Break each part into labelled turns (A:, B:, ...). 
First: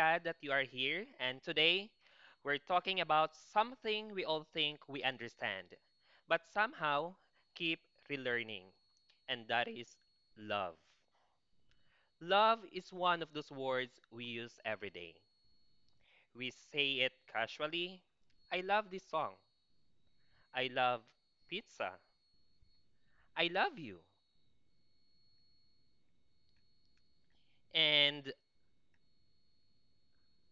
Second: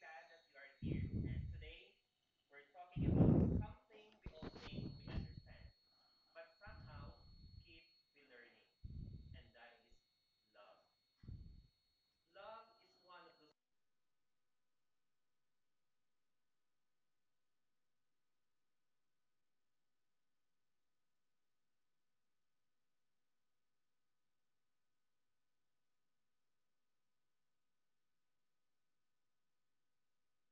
A: glad that you are here, and today we're talking about something we all think we understand, but somehow keep relearning, and that is love. Love is one of those words we use every day. We say it casually: I love this song, I love pizza, I love you. And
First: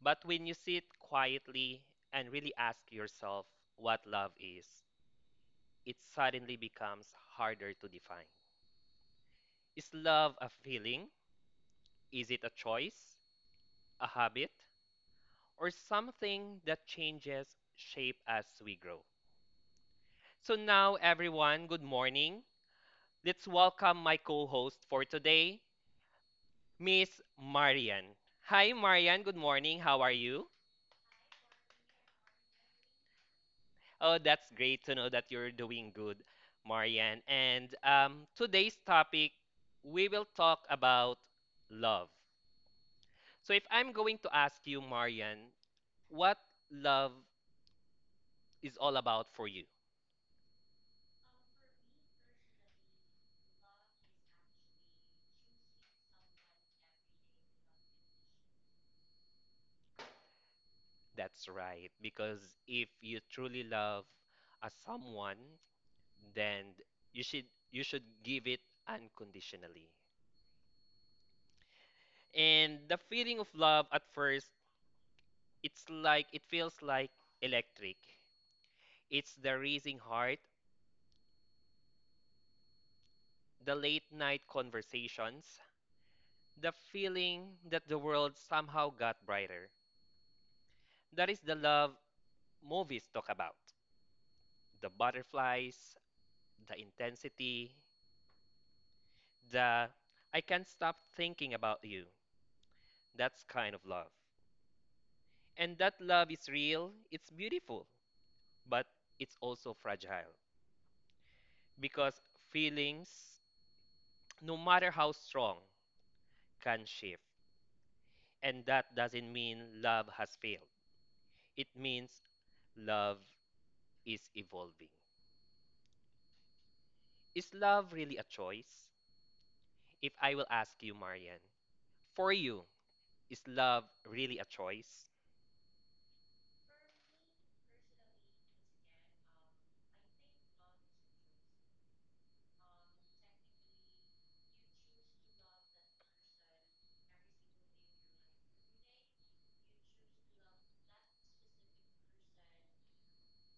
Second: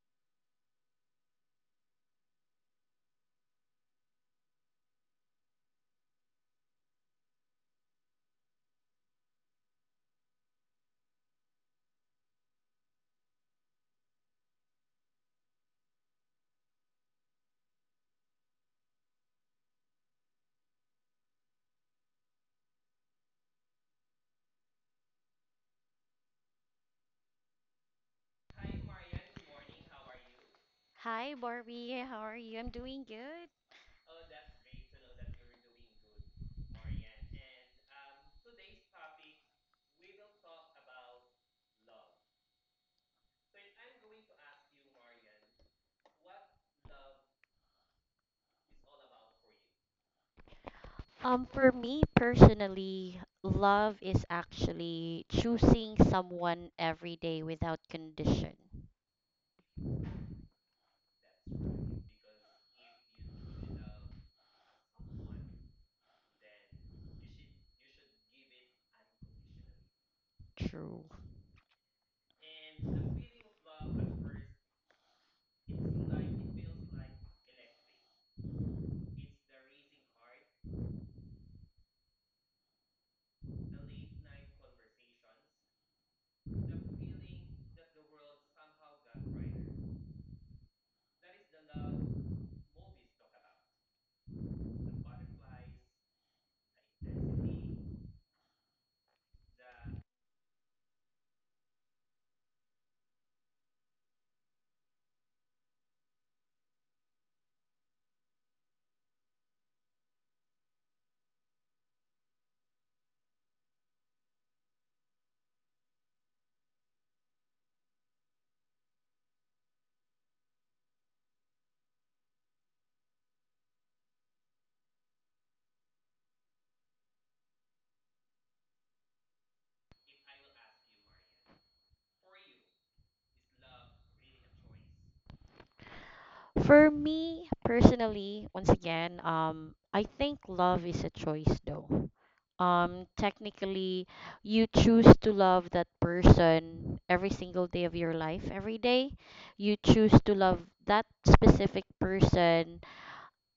A: but when you sit quietly and really ask yourself what love is, it suddenly becomes harder to define. Is love a feeling? Is it a choice, a habit, or something that changes shape as we grow? So, now everyone, good morning. Let's welcome my co host for today, Miss Marian. Hi, Marian. Good morning. How are you?
B: Hi, Barbie. How are you? I'm doing good.
A: Oh, that's great to know that you're doing good, Marian. And Today's topic, we will talk about love. So if I'm going to ask you, Marian, what love is all about for you?
B: For me personally, love is actually choosing someone every day without condition.
A: That's right. Because if you truly love a someone, then you should you should give it unconditionally.
B: True.
A: And the feeling of love at first, it's like it feels like electric. It's the racing heart, the late night conversations, the feeling that the world somehow got brighter. That is the love movies talk about. The butterflies, the intensity, the I can't stop thinking about you. That's kind of love. And that love is real, it's beautiful, but it's also fragile because feelings, no matter how strong, can shift. And that doesn't mean love has failed, it means love is evolving. Is love really a choice? If I will ask you, Marian, for you, is love really a choice?
B: For me personally, once again, I think love is a choice though. Technically, you choose to love that person every single day of your life. Every day, you choose to love that specific person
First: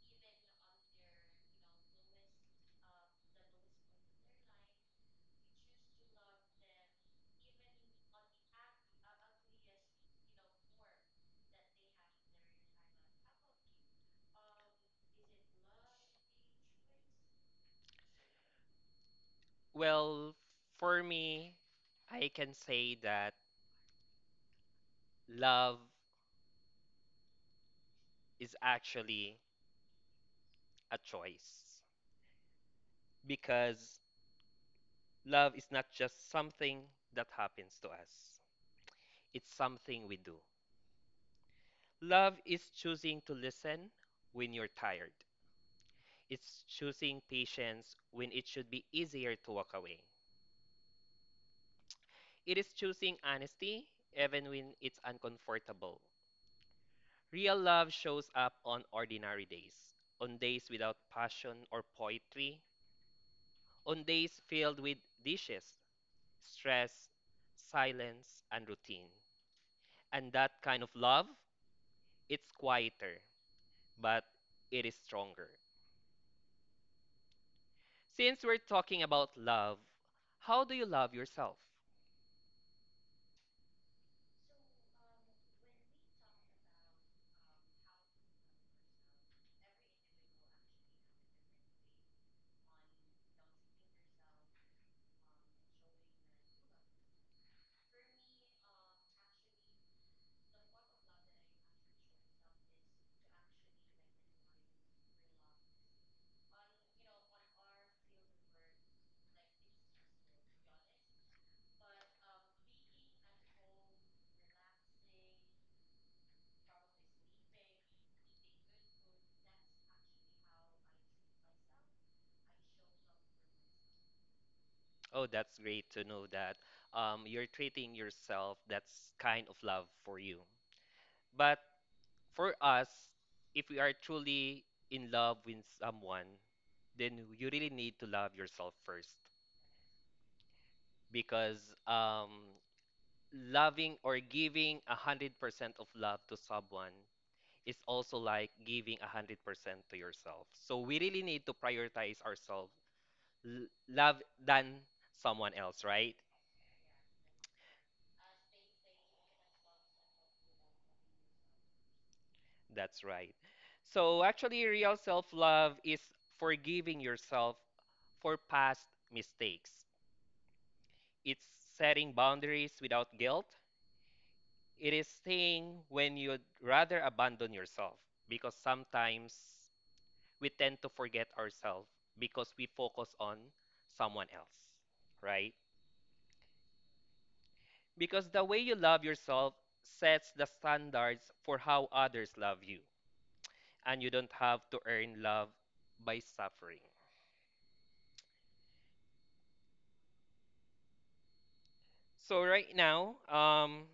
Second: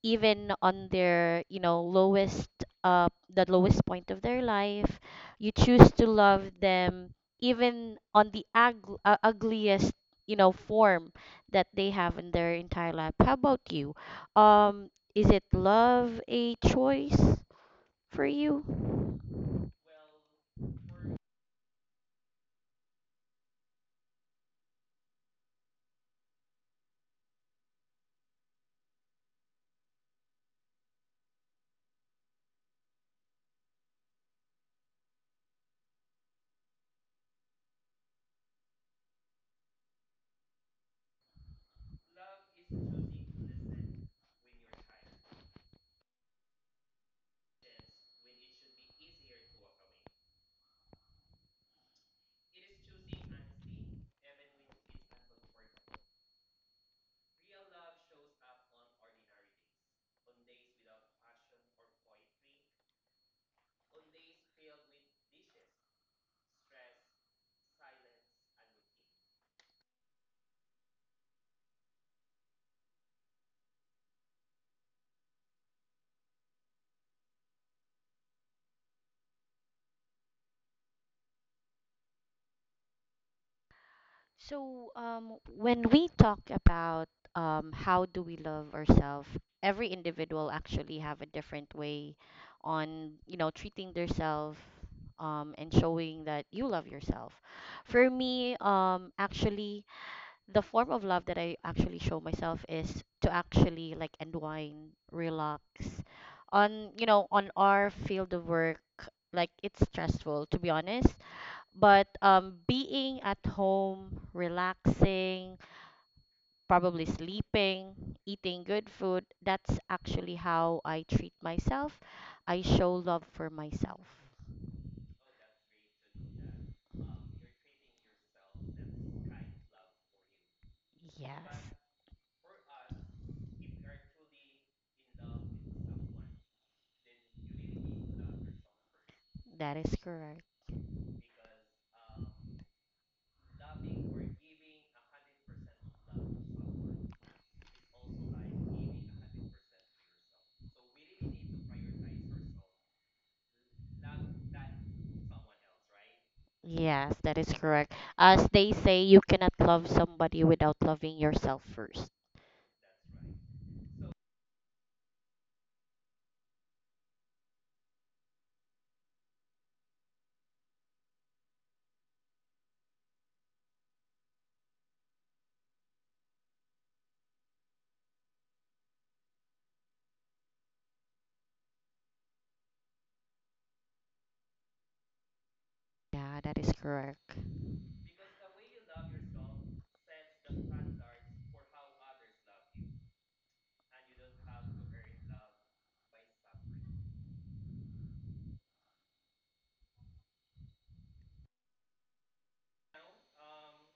B: even on their you know lowest uh the lowest point of their life, you choose to love them even on the ugliest you know form that they have in their entire life. How about you? um is it love a choice for you?
A: Well, for me, I can say that love is actually a choice because love is not just something that happens to us, it's something we do. Love is choosing to listen when you're tired, it's choosing patience when it should be easier to walk away, it is choosing honesty even when it's uncomfortable. Real love shows up on ordinary days, on days without passion or poetry, on days filled with dishes, stress, silence, and routine. And that kind of love, it's quieter, but it is stronger. Since we're talking about love, how do you love yourself?
B: When we talk about how do we love ourselves, every individual actually have a different way on, you know, treating themselves, and showing that you love yourself. For me, actually, the form of love that I actually show myself is to actually like unwind, relax. On, you know, on our field of work, like it's stressful, to be honest, but being at home, relaxing, probably sleeping, eating good food, that's actually how I treat myself. I show love for myself.
A: Oh, that's great to know that you're treating yourself. That's kind of love for you. But
B: Yes,
A: for us, if we are truly in love with someone, then you really need to love yourself first
B: that is correct.
A: because loving or giving 100% of love to someone is also like giving 100% to yourself. So we really need to prioritize ourselves, love than someone else, right?
B: Yes, that is correct. As they say, you cannot love somebody without loving yourself first.
A: That's right. So actually, real self love is forgiving yourself for past mistakes. It's setting boundaries without guilt. It is staying when you'd rather abandon yourself because sometimes we tend to forget ourselves because we focus on someone else, right?
B: Yeah, that is correct.
A: Because the way you love yourself sets the standards for how others love you, and you don't have to earn love by suffering. So, right now,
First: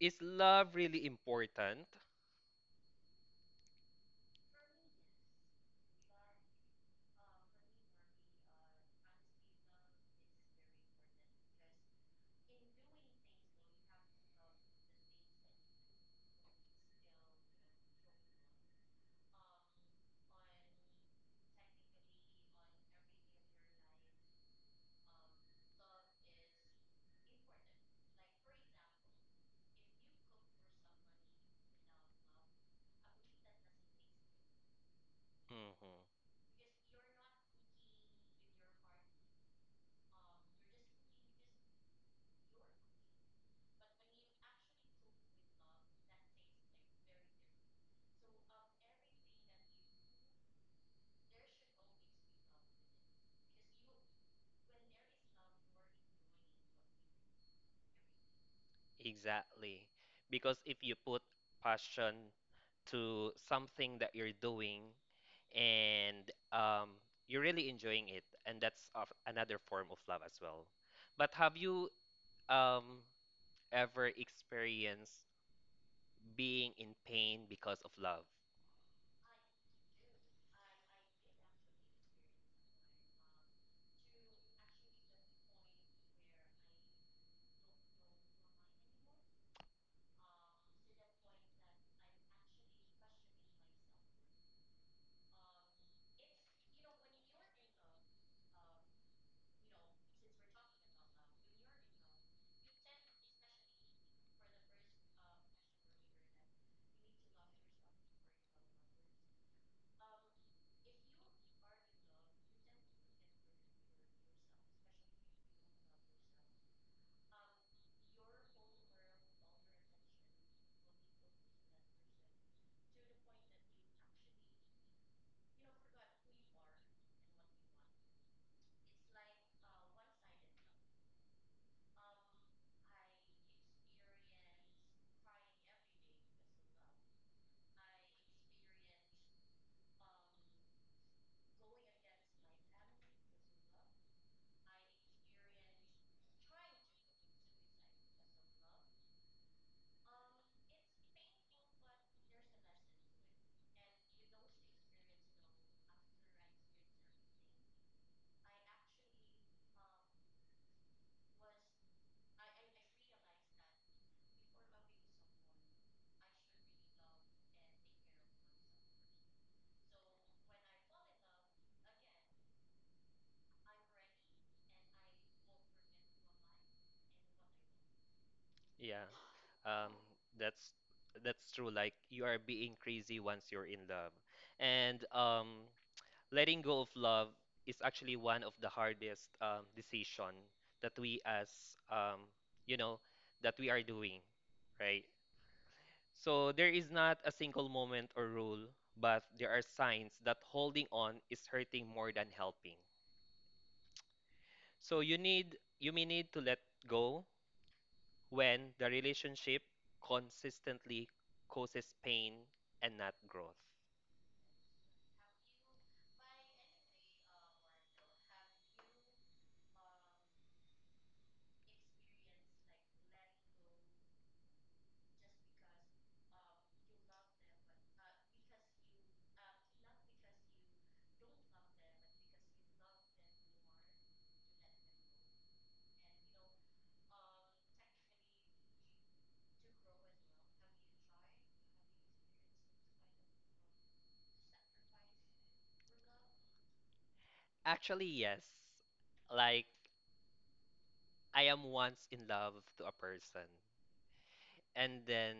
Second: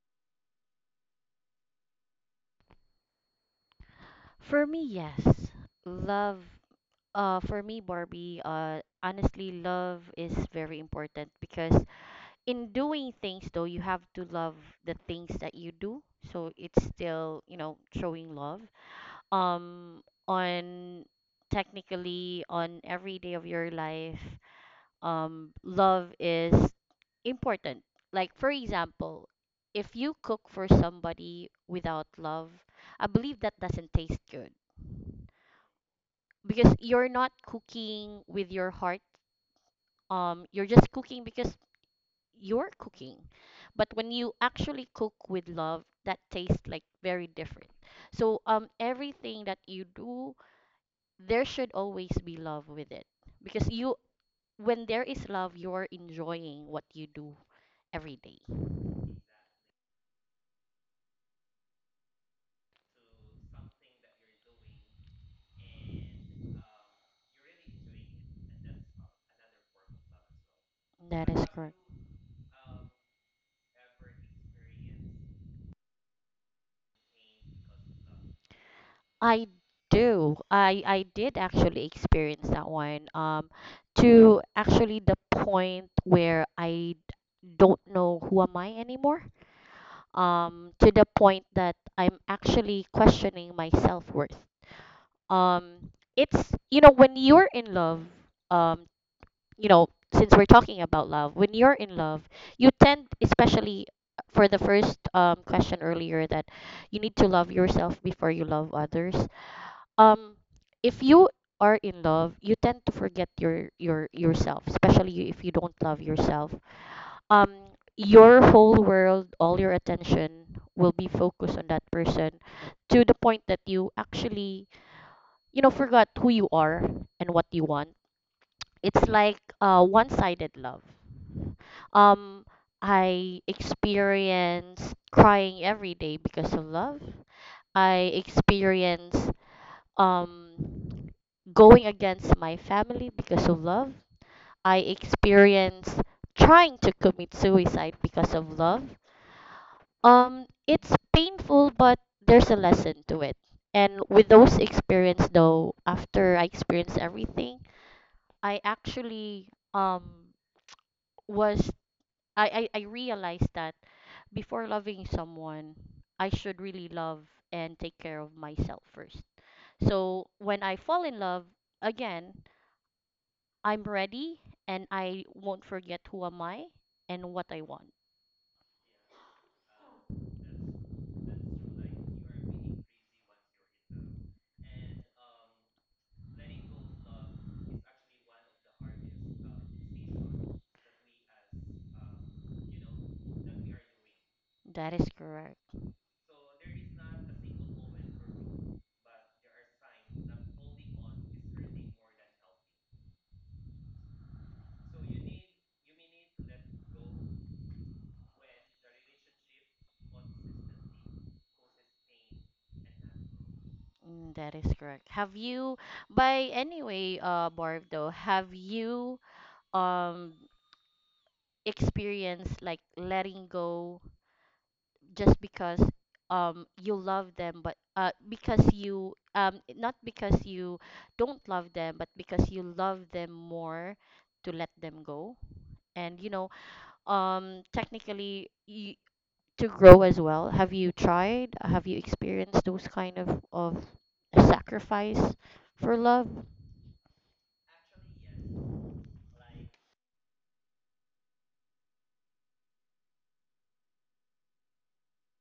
A: is love really important?
B: For me, yes. Love, for me, Barbie, honestly, love is very important because in doing things though, you have to love the things that you do, so it's still you know showing love um on, technically, on every day of your life. Love is important. Like, for example, if you cook for somebody without love, I believe that doesn't taste good
A: Mhm.
B: because you're not cooking with your heart. You're just cooking because your cooking. But when you actually cook with love, that tastes like very different. So everything that you do, there should always be love with it. Because you when there is love, you're enjoying what you do every day.
A: Exactly. Because if you put passion to something that you're doing and you're really enjoying it, and that's of another form of love as well.
B: That
A: But
B: is
A: have
B: correct.
A: you um, ever experienced being in pain because of love?
B: I do. I did actually experience that one. To actually the point where I don't know who am I anymore. To the point that I'm actually questioning my self worth. It's you know when you're in love, um, you know since we're talking about love, when you're in love, you tend, especially for the first question earlier, that you need to love yourself before you love others. Um, if you are in love, you tend to forget your yourself, especially if you don't love yourself. Your whole world, all your attention will be focused on that person, to the point that you actually you know forgot who you are and what you want. It's like one-sided love. um I experienced crying every day because of love. I experienced um going against my family because of love. I experienced trying to commit suicide because of love. It's painful, but there's a lesson to it. And with those experience though, after I experienced everything, I actually um was I realized that before loving someone, I should really love and take care of myself first. So when I fall in love again, I'm ready and I won't forget who am I and what I want.
A: Yeah, um, that's that's true. Like you are being crazy once you're in love, and letting go of love is actually one of the hardest decision that we as, um, you know, that we are doing,
B: That
A: right?
B: is correct.
A: So there is not a single moment or rule, but there are signs that holding on is hurting more than helping. So you may need to let go when the relationship consistently causes pain and not growth.
B: Mm, that is correct. Have you, by anyway, Barb though, have you um experienced like letting go just because you love them, but because you not because you don't love them, but because you love them more, to let them go? And you know, technically you, to grow as well. Have you tried? Have you experienced those kind of sacrifice for love?
A: Actually yes, like I am once in love to a person, and then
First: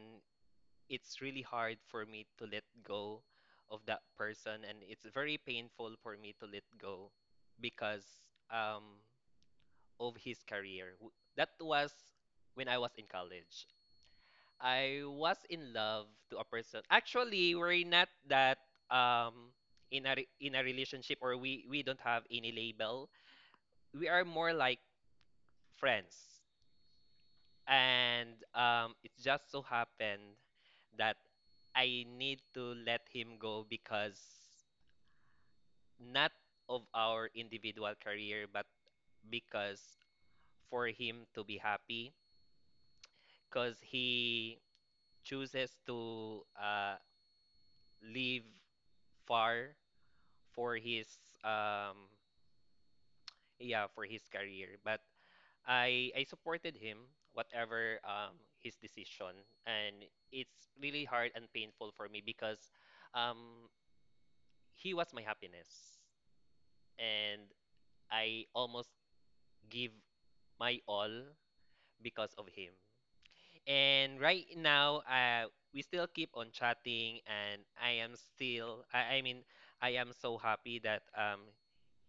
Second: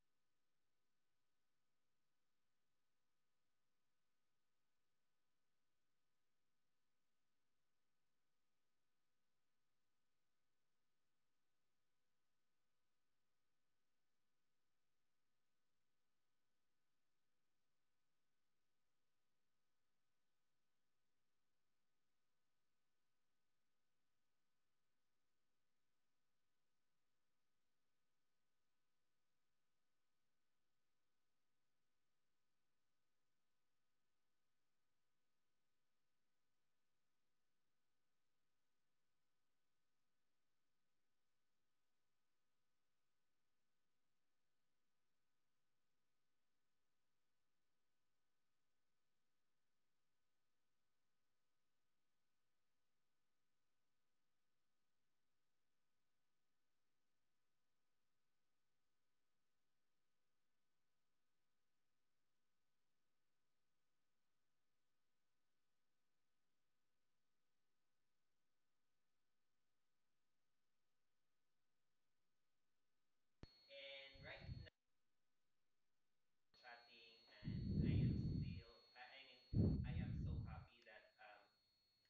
A: it's really hard for me to let go of that person, and it's very painful for me to let go because um of his career. That was when I was in college. I was in love to a person. Actually, we're not that, um in a in a relationship, or we don't have any label. We are more like friends, and um, it just so happened that I need to let him go because not of our individual career, but because for him to be happy, because he chooses to live far for his, um, yeah, for his career. But I supported him whatever his decision, and it's really hard and painful for me because um, he was my happiness, and I almost give my all because of him. And right now, we still keep on chatting, and I am still, I mean, I am so happy that um,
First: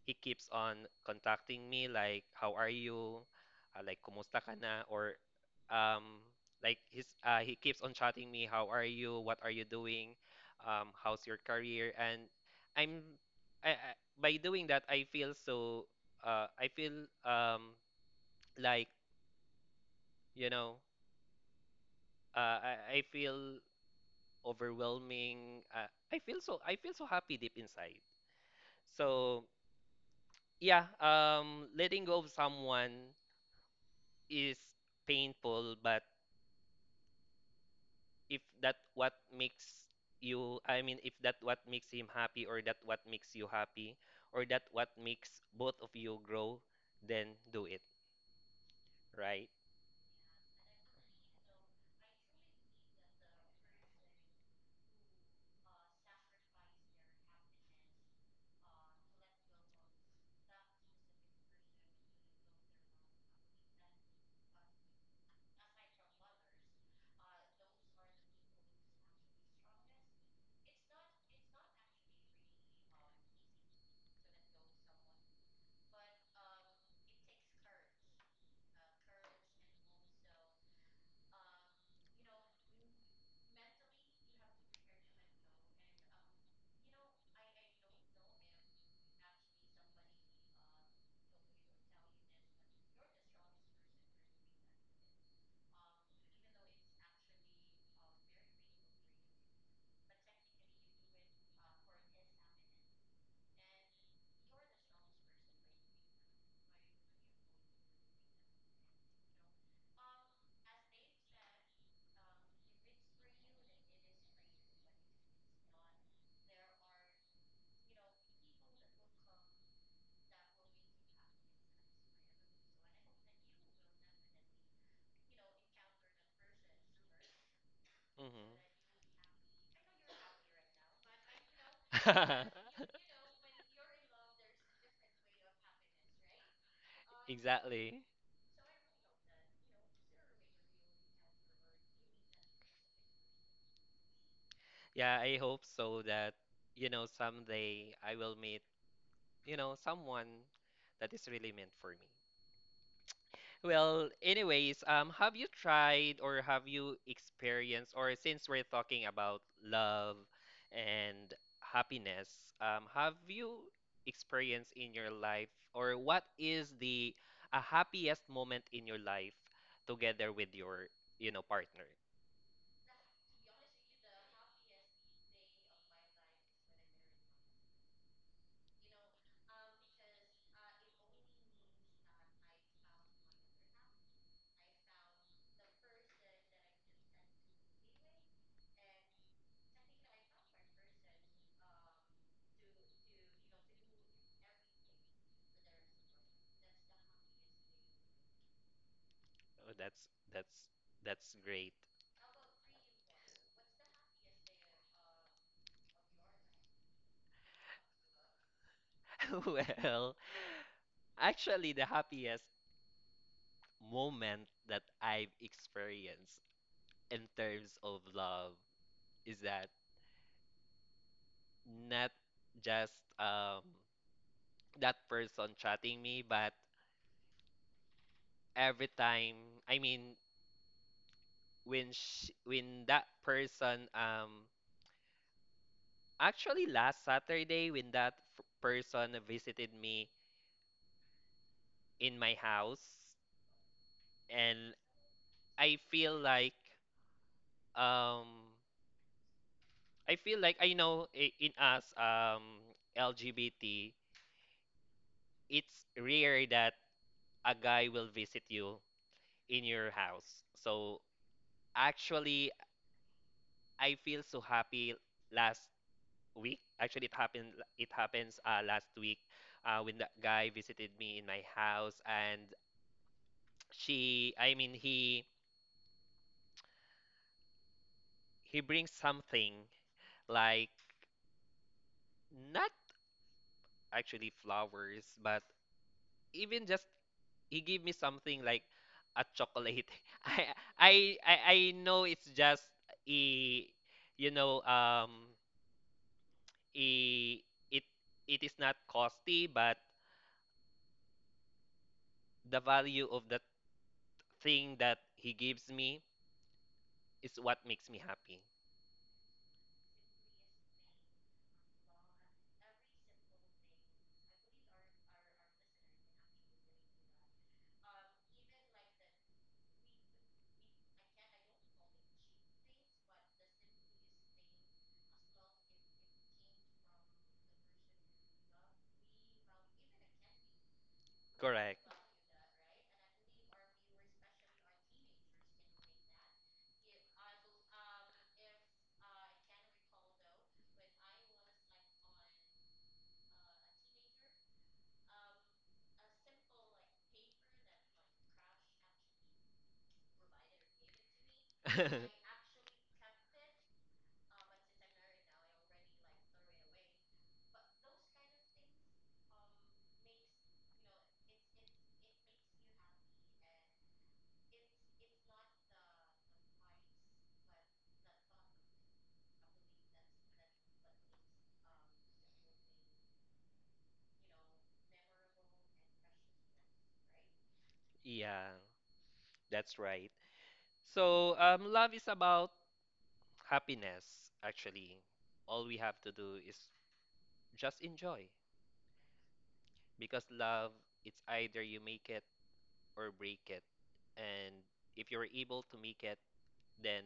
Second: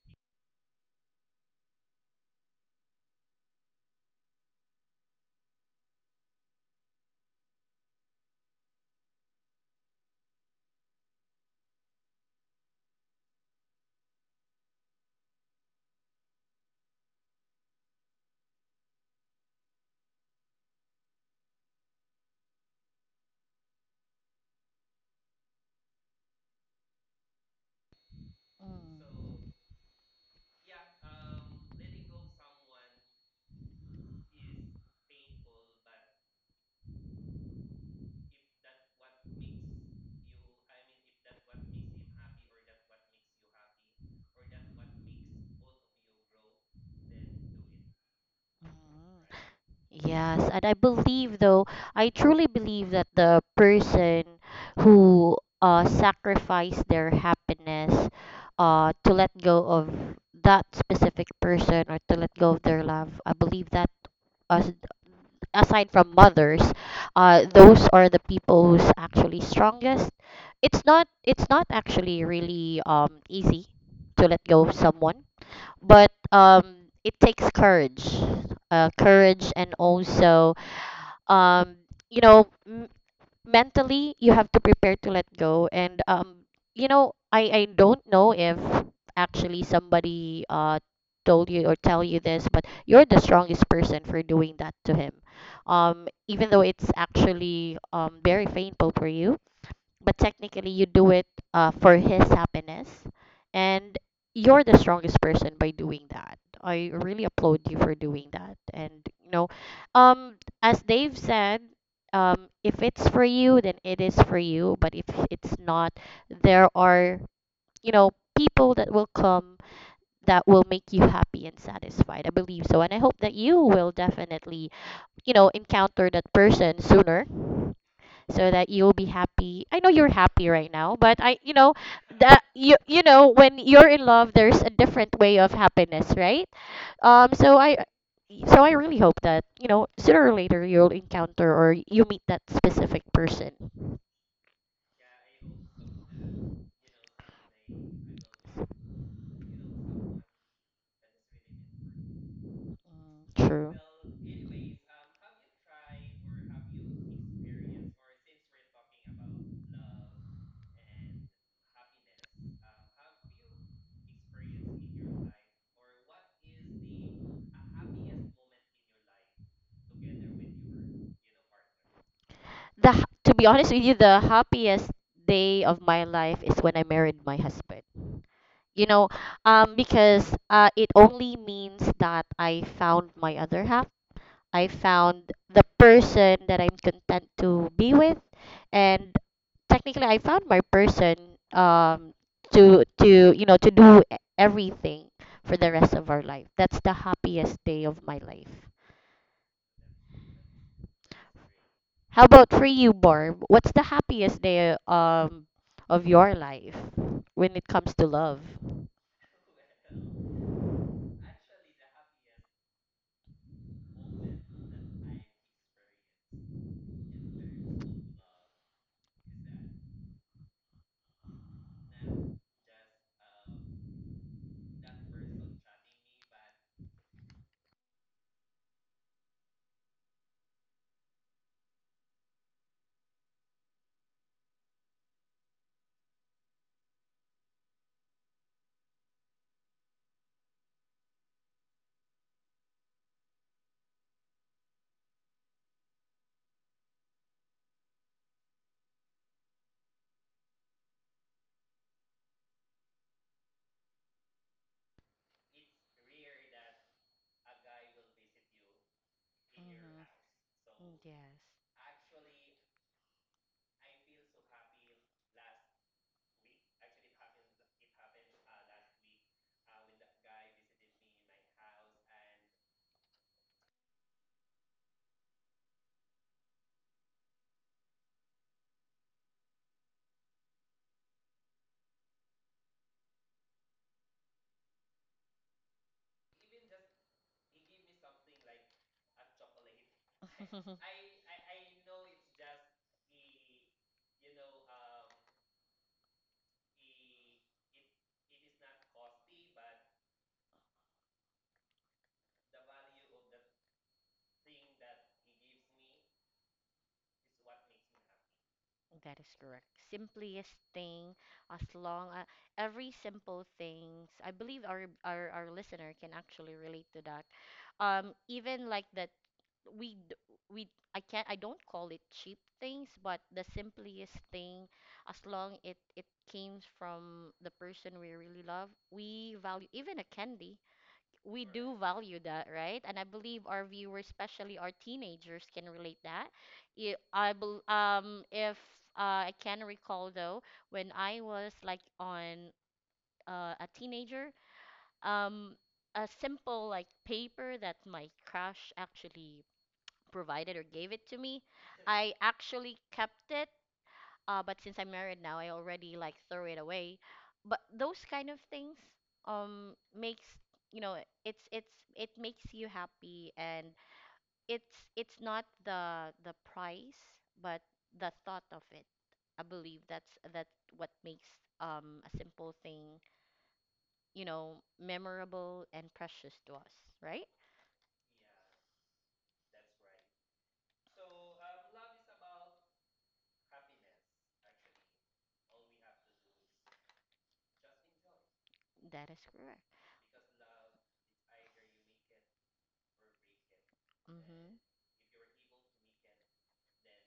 A: he keeps on contacting me, like how are you, like kumusta ka na, or um, like his he keeps on chatting me, how are you, what are you doing, how's your career. And I'm I, by doing that, I feel so, I feel like, you know, uh I, I feel overwhelming, I feel so, I feel so happy deep inside. So
B: Mm.
A: yeah, letting go of someone is painful, but if that what makes I mean, if that what makes him happy, or that what makes you happy, or that what makes both of you grow, then do it,
B: Mm.
A: right?
B: Yes, and I believe though, I truly believe that the person who sacrificed their happiness to let go of that specific person or to let go of their love, I believe that, as aside from mothers, those are the people who's actually strongest. It's not actually really easy to let go of someone, but it takes courage, courage and also um you know mentally you have to prepare to let go. And you know, I don't know if actually somebody told you or tell you this, but you're the strongest person for doing that to him. Even though it's actually very painful for you, but technically you do it for his happiness. And you're the strongest person by doing that. I really applaud you for doing that. And you know, um as Dave said, if it's for you, then it is for you. But if it's not, there are, you know, people that will come that will make you happy and satisfied, I believe so. And I hope that you will definitely, you know, encounter that person sooner, so
A: Mm-hmm.
B: that you'll be happy. I know you're happy right now, but I you know that you you know when you're in love there's a different way of happiness, right? Um so I
A: Exactly.
B: so I really hope that, you know, sooner or later you'll encounter or you meet that specific person.
A: Yeah, I hope so that, you know, someday I will meet, you know, someone that is really meant for me.
B: Mm, true.
A: Well, anyways, have you tried or have you experienced, or since we're talking about love and happiness, have you experienced in your life, or what is the a happiest moment in your life together with your, you know, partner?
B: To be honest with you, the happiest day of my life is when I married my husband. You know, because it only means that I found my other half. I found the person that I'm content to be with, and technically, I found my person, um, to you know to do everything for the rest of our life. That's the happiest day of my life.
A: Oh, that's great.
B: How about for you, Barb? What's the happiest day of your life when it comes to love?
A: Well, actually, the happiest moment that I've experienced in terms of love is that. Not just that person chatting me, but every time, I mean, when that person, um, actually last Saturday, when that f person visited me in my house. And I feel like, um I feel like I know, in us, LGBT, it's rare that a guy will visit you in your
B: Mhm.
A: house. So
B: Yes.
A: actually I feel so happy last week. Actually, it happened. It happens last week, when that guy visited me in my house, and she. I mean, he brings something like not actually flowers, but even just he gave me something like a chocolate. I I I know it's just a, you know, a, it it is not costly, but the value of the thing that he gives me is what makes me happy.
B: That is correct. Simplest thing, as long as every simple things, I believe our listener can actually relate to that. Even like that, we d- we I can't, I don't call it cheap things, but the simplest thing, as long it it came from the person we really love, we value even a candy, we do
A: Correct.
B: value that, right? And I believe our viewers, especially our teenagers, can relate that. I bel If I can recall though, when I was like on a teenager, um, a simple like paper that my crush actually provided or gave it to me, I actually kept it, but since I'm married now, I already like throw it away. But those kind of things makes, you know, it's it's it makes you happy, and it's not the the price, but the thought of it. I believe that's what makes a simple thing, you know, memorable and precious to us, right?
A: Yeah, that's right. So, love is about happiness, actually. All we have to do is just enjoy
B: That is correct.
A: because love, it's either you make it or break it.
B: Mm-hmm.
A: And if you're able to make it, then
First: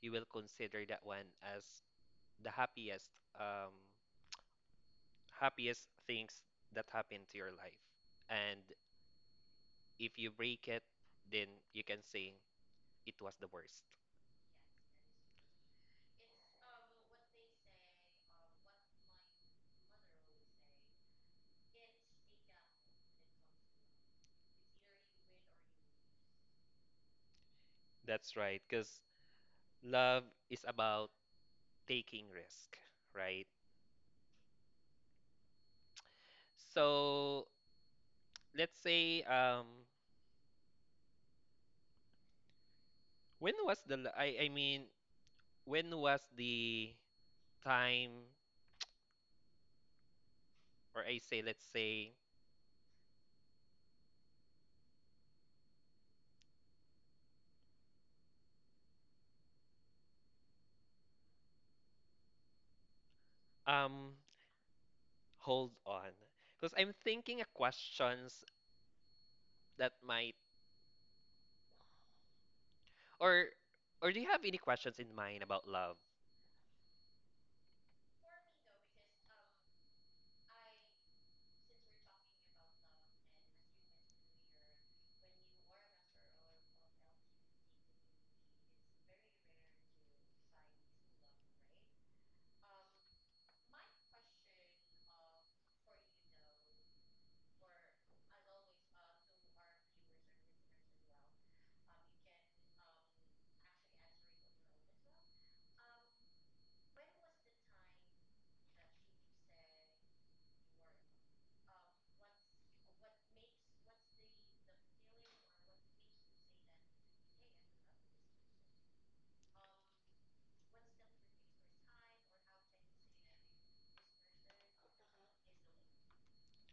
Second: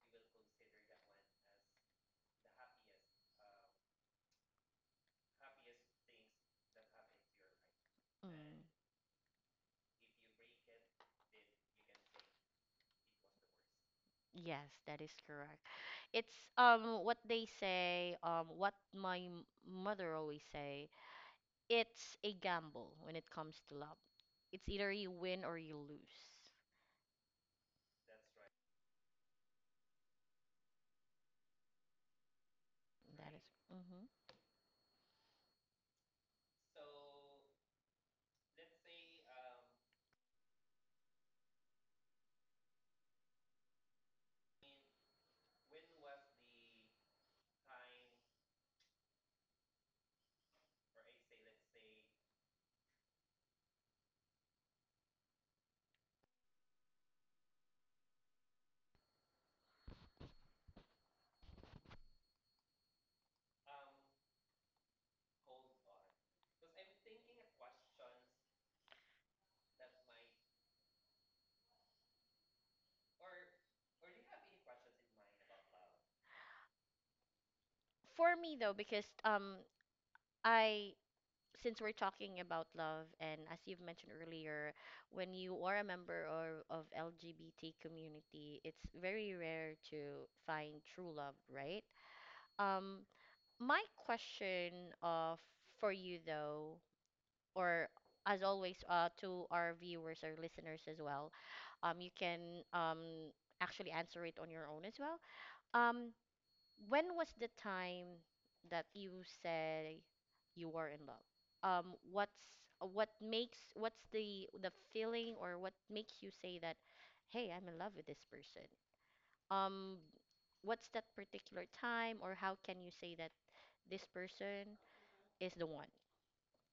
A: you will consider that one as the happiest, um, happiest things that happened to your life.
B: Mm.
A: And if you break it, then you can say it was the worst.
B: Yes, that is correct. It's what they say, what my mother always say, it's a gamble when it comes to love. It's either you win or you lose.
A: That's right, because love is about taking risk,
B: That
A: right?
B: is. Mm-hmm.
A: So let's say, when was the la- I mean, when was the time, or I say let's say, um hold on because I'm thinking of questions that might. Or or do you have any questions in mind about love?
B: For me though, because I since we're talking about love, and as you've mentioned earlier, when you are a member or of LGBT community, it's very rare to find true love, right? Um My question, for you though, or as always, to our viewers or listeners as well, you can actually answer it on your own as well. Um, when was the time that you say you were in love? What's what makes What's the feeling or what makes you say that, hey, I'm in love with this person? Um, what's that particular time, or how can you say that this person is the one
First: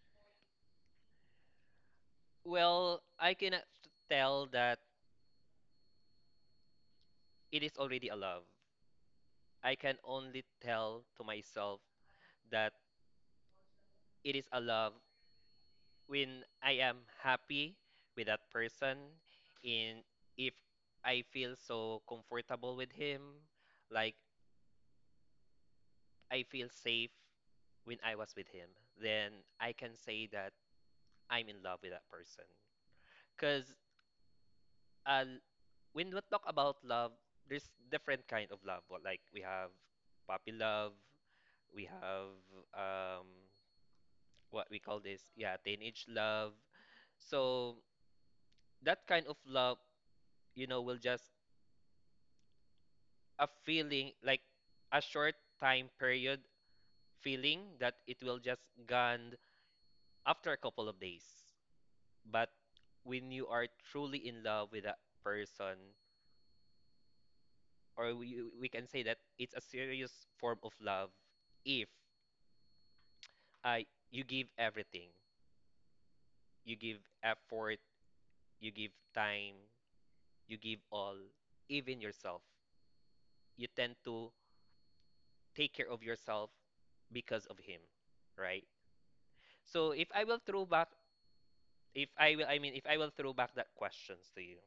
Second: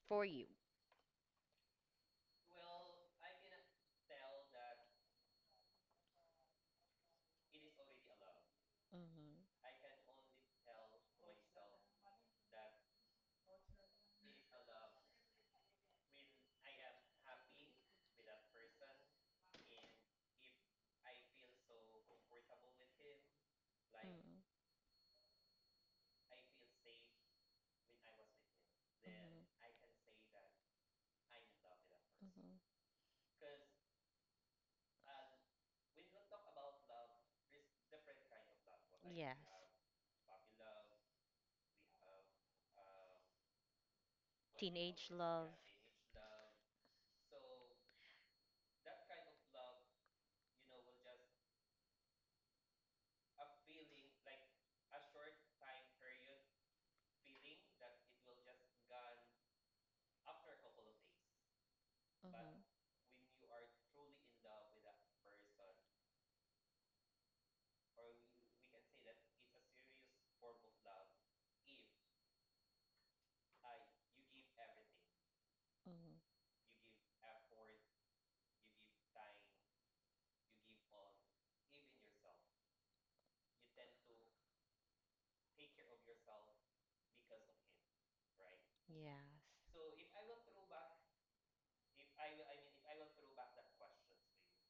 B: for you?
A: Well, I cannot tell that it is already a love.
B: Hmm.
A: I can only tell to myself that it is a love when I am happy with that person, in if I feel so comfortable with him, like
B: Hmm.
A: I feel safe when I was with him, then I
B: Hmm.
A: can say that I'm in love with that person.
B: Hmm.
A: Cause uh, when we talk about love, there's different kind of love. What like
B: Yes.
A: we have puppy love, we have, um what we call
B: Teenage
A: this,
B: love.
A: yeah, teenage love. So that kind of love, you know, will just a feeling like a short time period feeling that it will just gone after a couple of days. But
B: Hmm.
A: when you are truly in love with that person, or we can say that it's a serious form of love, if uh, you give everything.
B: Hmm.
A: You give effort, you give time, you give all, even yourself. You tend to take care of yourself because of him, right?
B: Yes.
A: So if I will throw back, if I will, I mean, if I will throw back that questions to you,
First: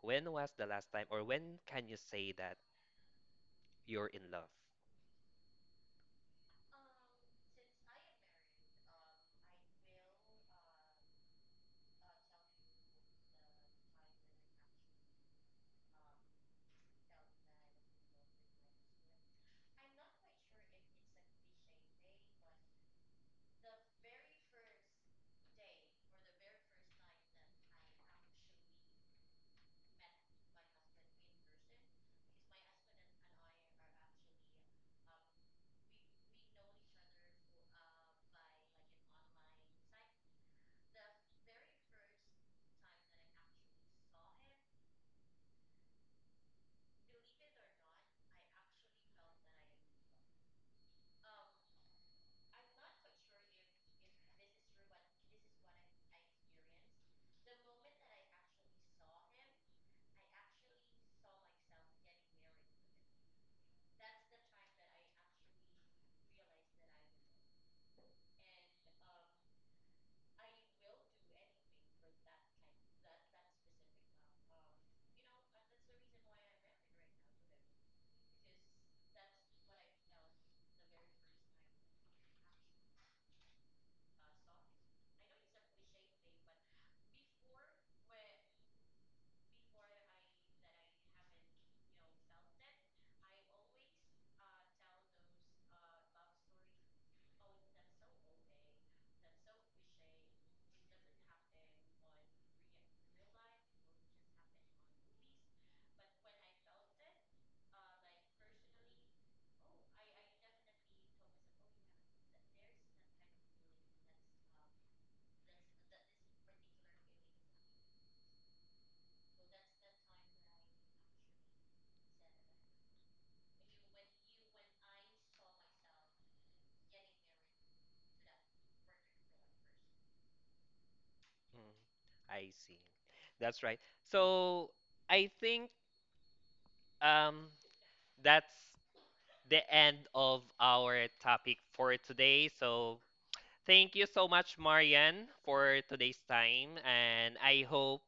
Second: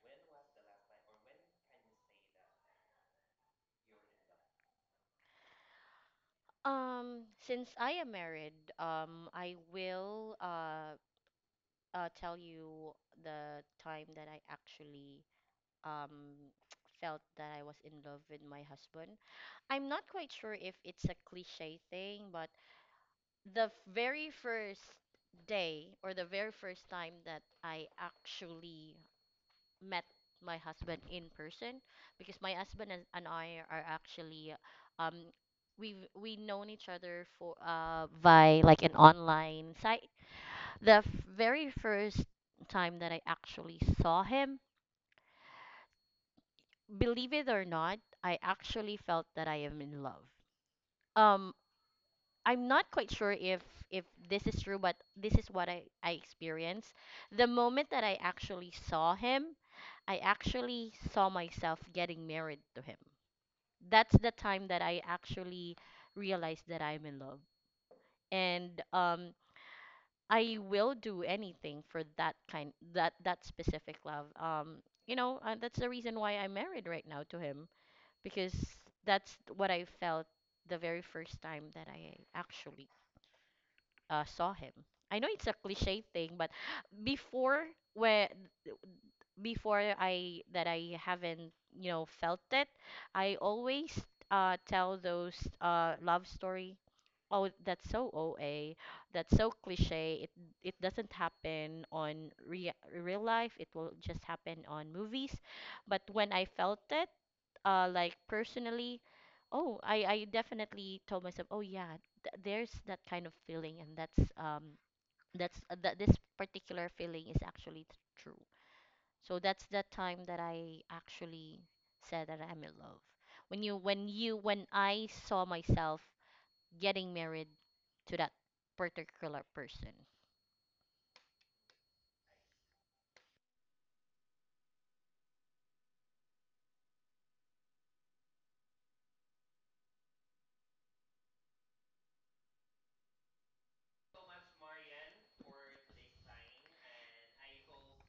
A: when was the last time, or when can you say that you're in love?
B: Since I am married, I will tell you the time that I actually um felt that I was in love with my husband. I'm not quite sure if it's a cliche thing, but the very first day, or the very first time that I actually met my husband in person, because my husband and I are actually um we've we known each other for by like an online site. The f- very first time that I actually saw him, believe it or not, I actually felt that I am in love. Um I'm not quite sure if this is true, but this is what I experienced. The moment that I actually saw him, I actually saw myself getting married to him. That's the time that I actually realized that I'm in love, and I will do anything for that that specific love. You know, that's the reason why I'm married right now to him, because that's what I felt the very first time that I actually saw him. I know it's a cliche thing, but before, where before I that I haven't, you know, felt it, I always tell those love story. Oh, that's so OA. That's so cliche. It doesn't happen on real life. It will just happen on movies. But when I felt it, like personally, oh, I definitely told myself, oh yeah, th there's that kind of feeling, and that's that this particular feeling is actually true. So that's the time that I actually said that I'm in love, when I saw myself getting married to that particular person.
A: Mm, I see. That's right. So I think, um, that's the end of our topic for today. So thank you so much, Marian, for today's time. And I hope,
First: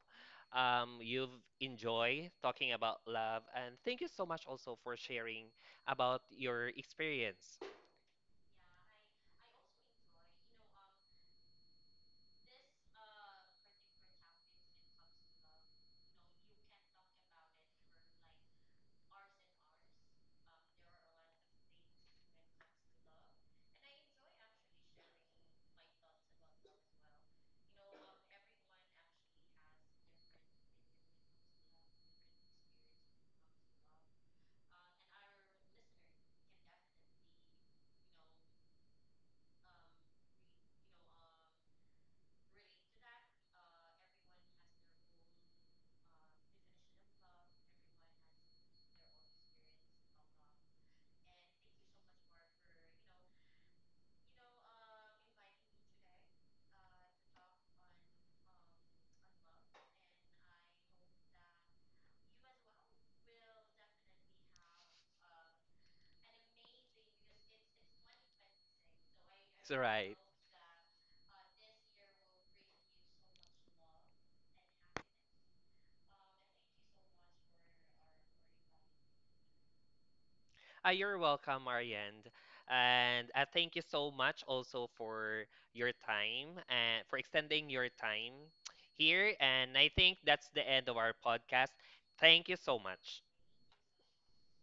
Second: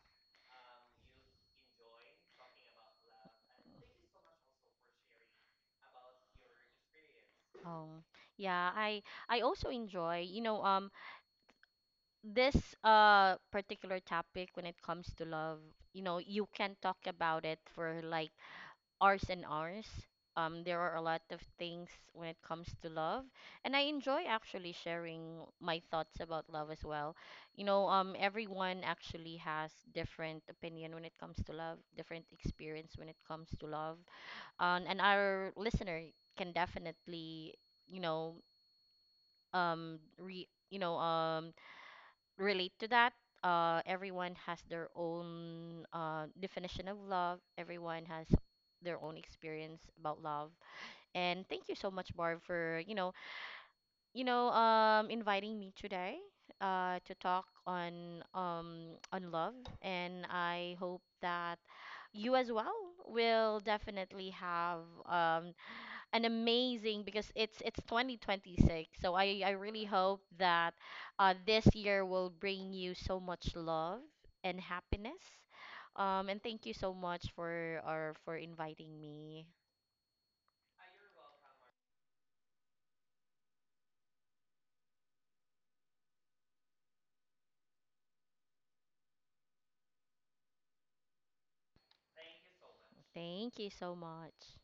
A: you've enjoyed talking about love. And thank you so much also for sharing about your experience.
B: um yeah, I also enjoy, you know, this particular topic when it comes to love. You know, you can talk about it for like ours and ours. There are a lot of things when it comes to love, and I enjoy actually sharing my thoughts about love as well. You know, everyone actually has different opinion when it comes to love, different experience when it comes to love, and our listener can definitely, you know, you know, relate to that. Everyone has their own definition of love. Everyone has their own experience about love, and thank you so much, Barb, for you know, inviting me today, to talk on love. And I hope that you as well will definitely have um an amazing, because it's 2026. So I
A: It's all
B: really
A: right.
B: hope that this year will bring you so much love and happiness. And thank you so much for or for inviting me.
A: You're welcome, Marianne. And Thank you so much also for your time and for extending your time here. And I think that's the end of our podcast. Thank you so much.
B: Thank you so much.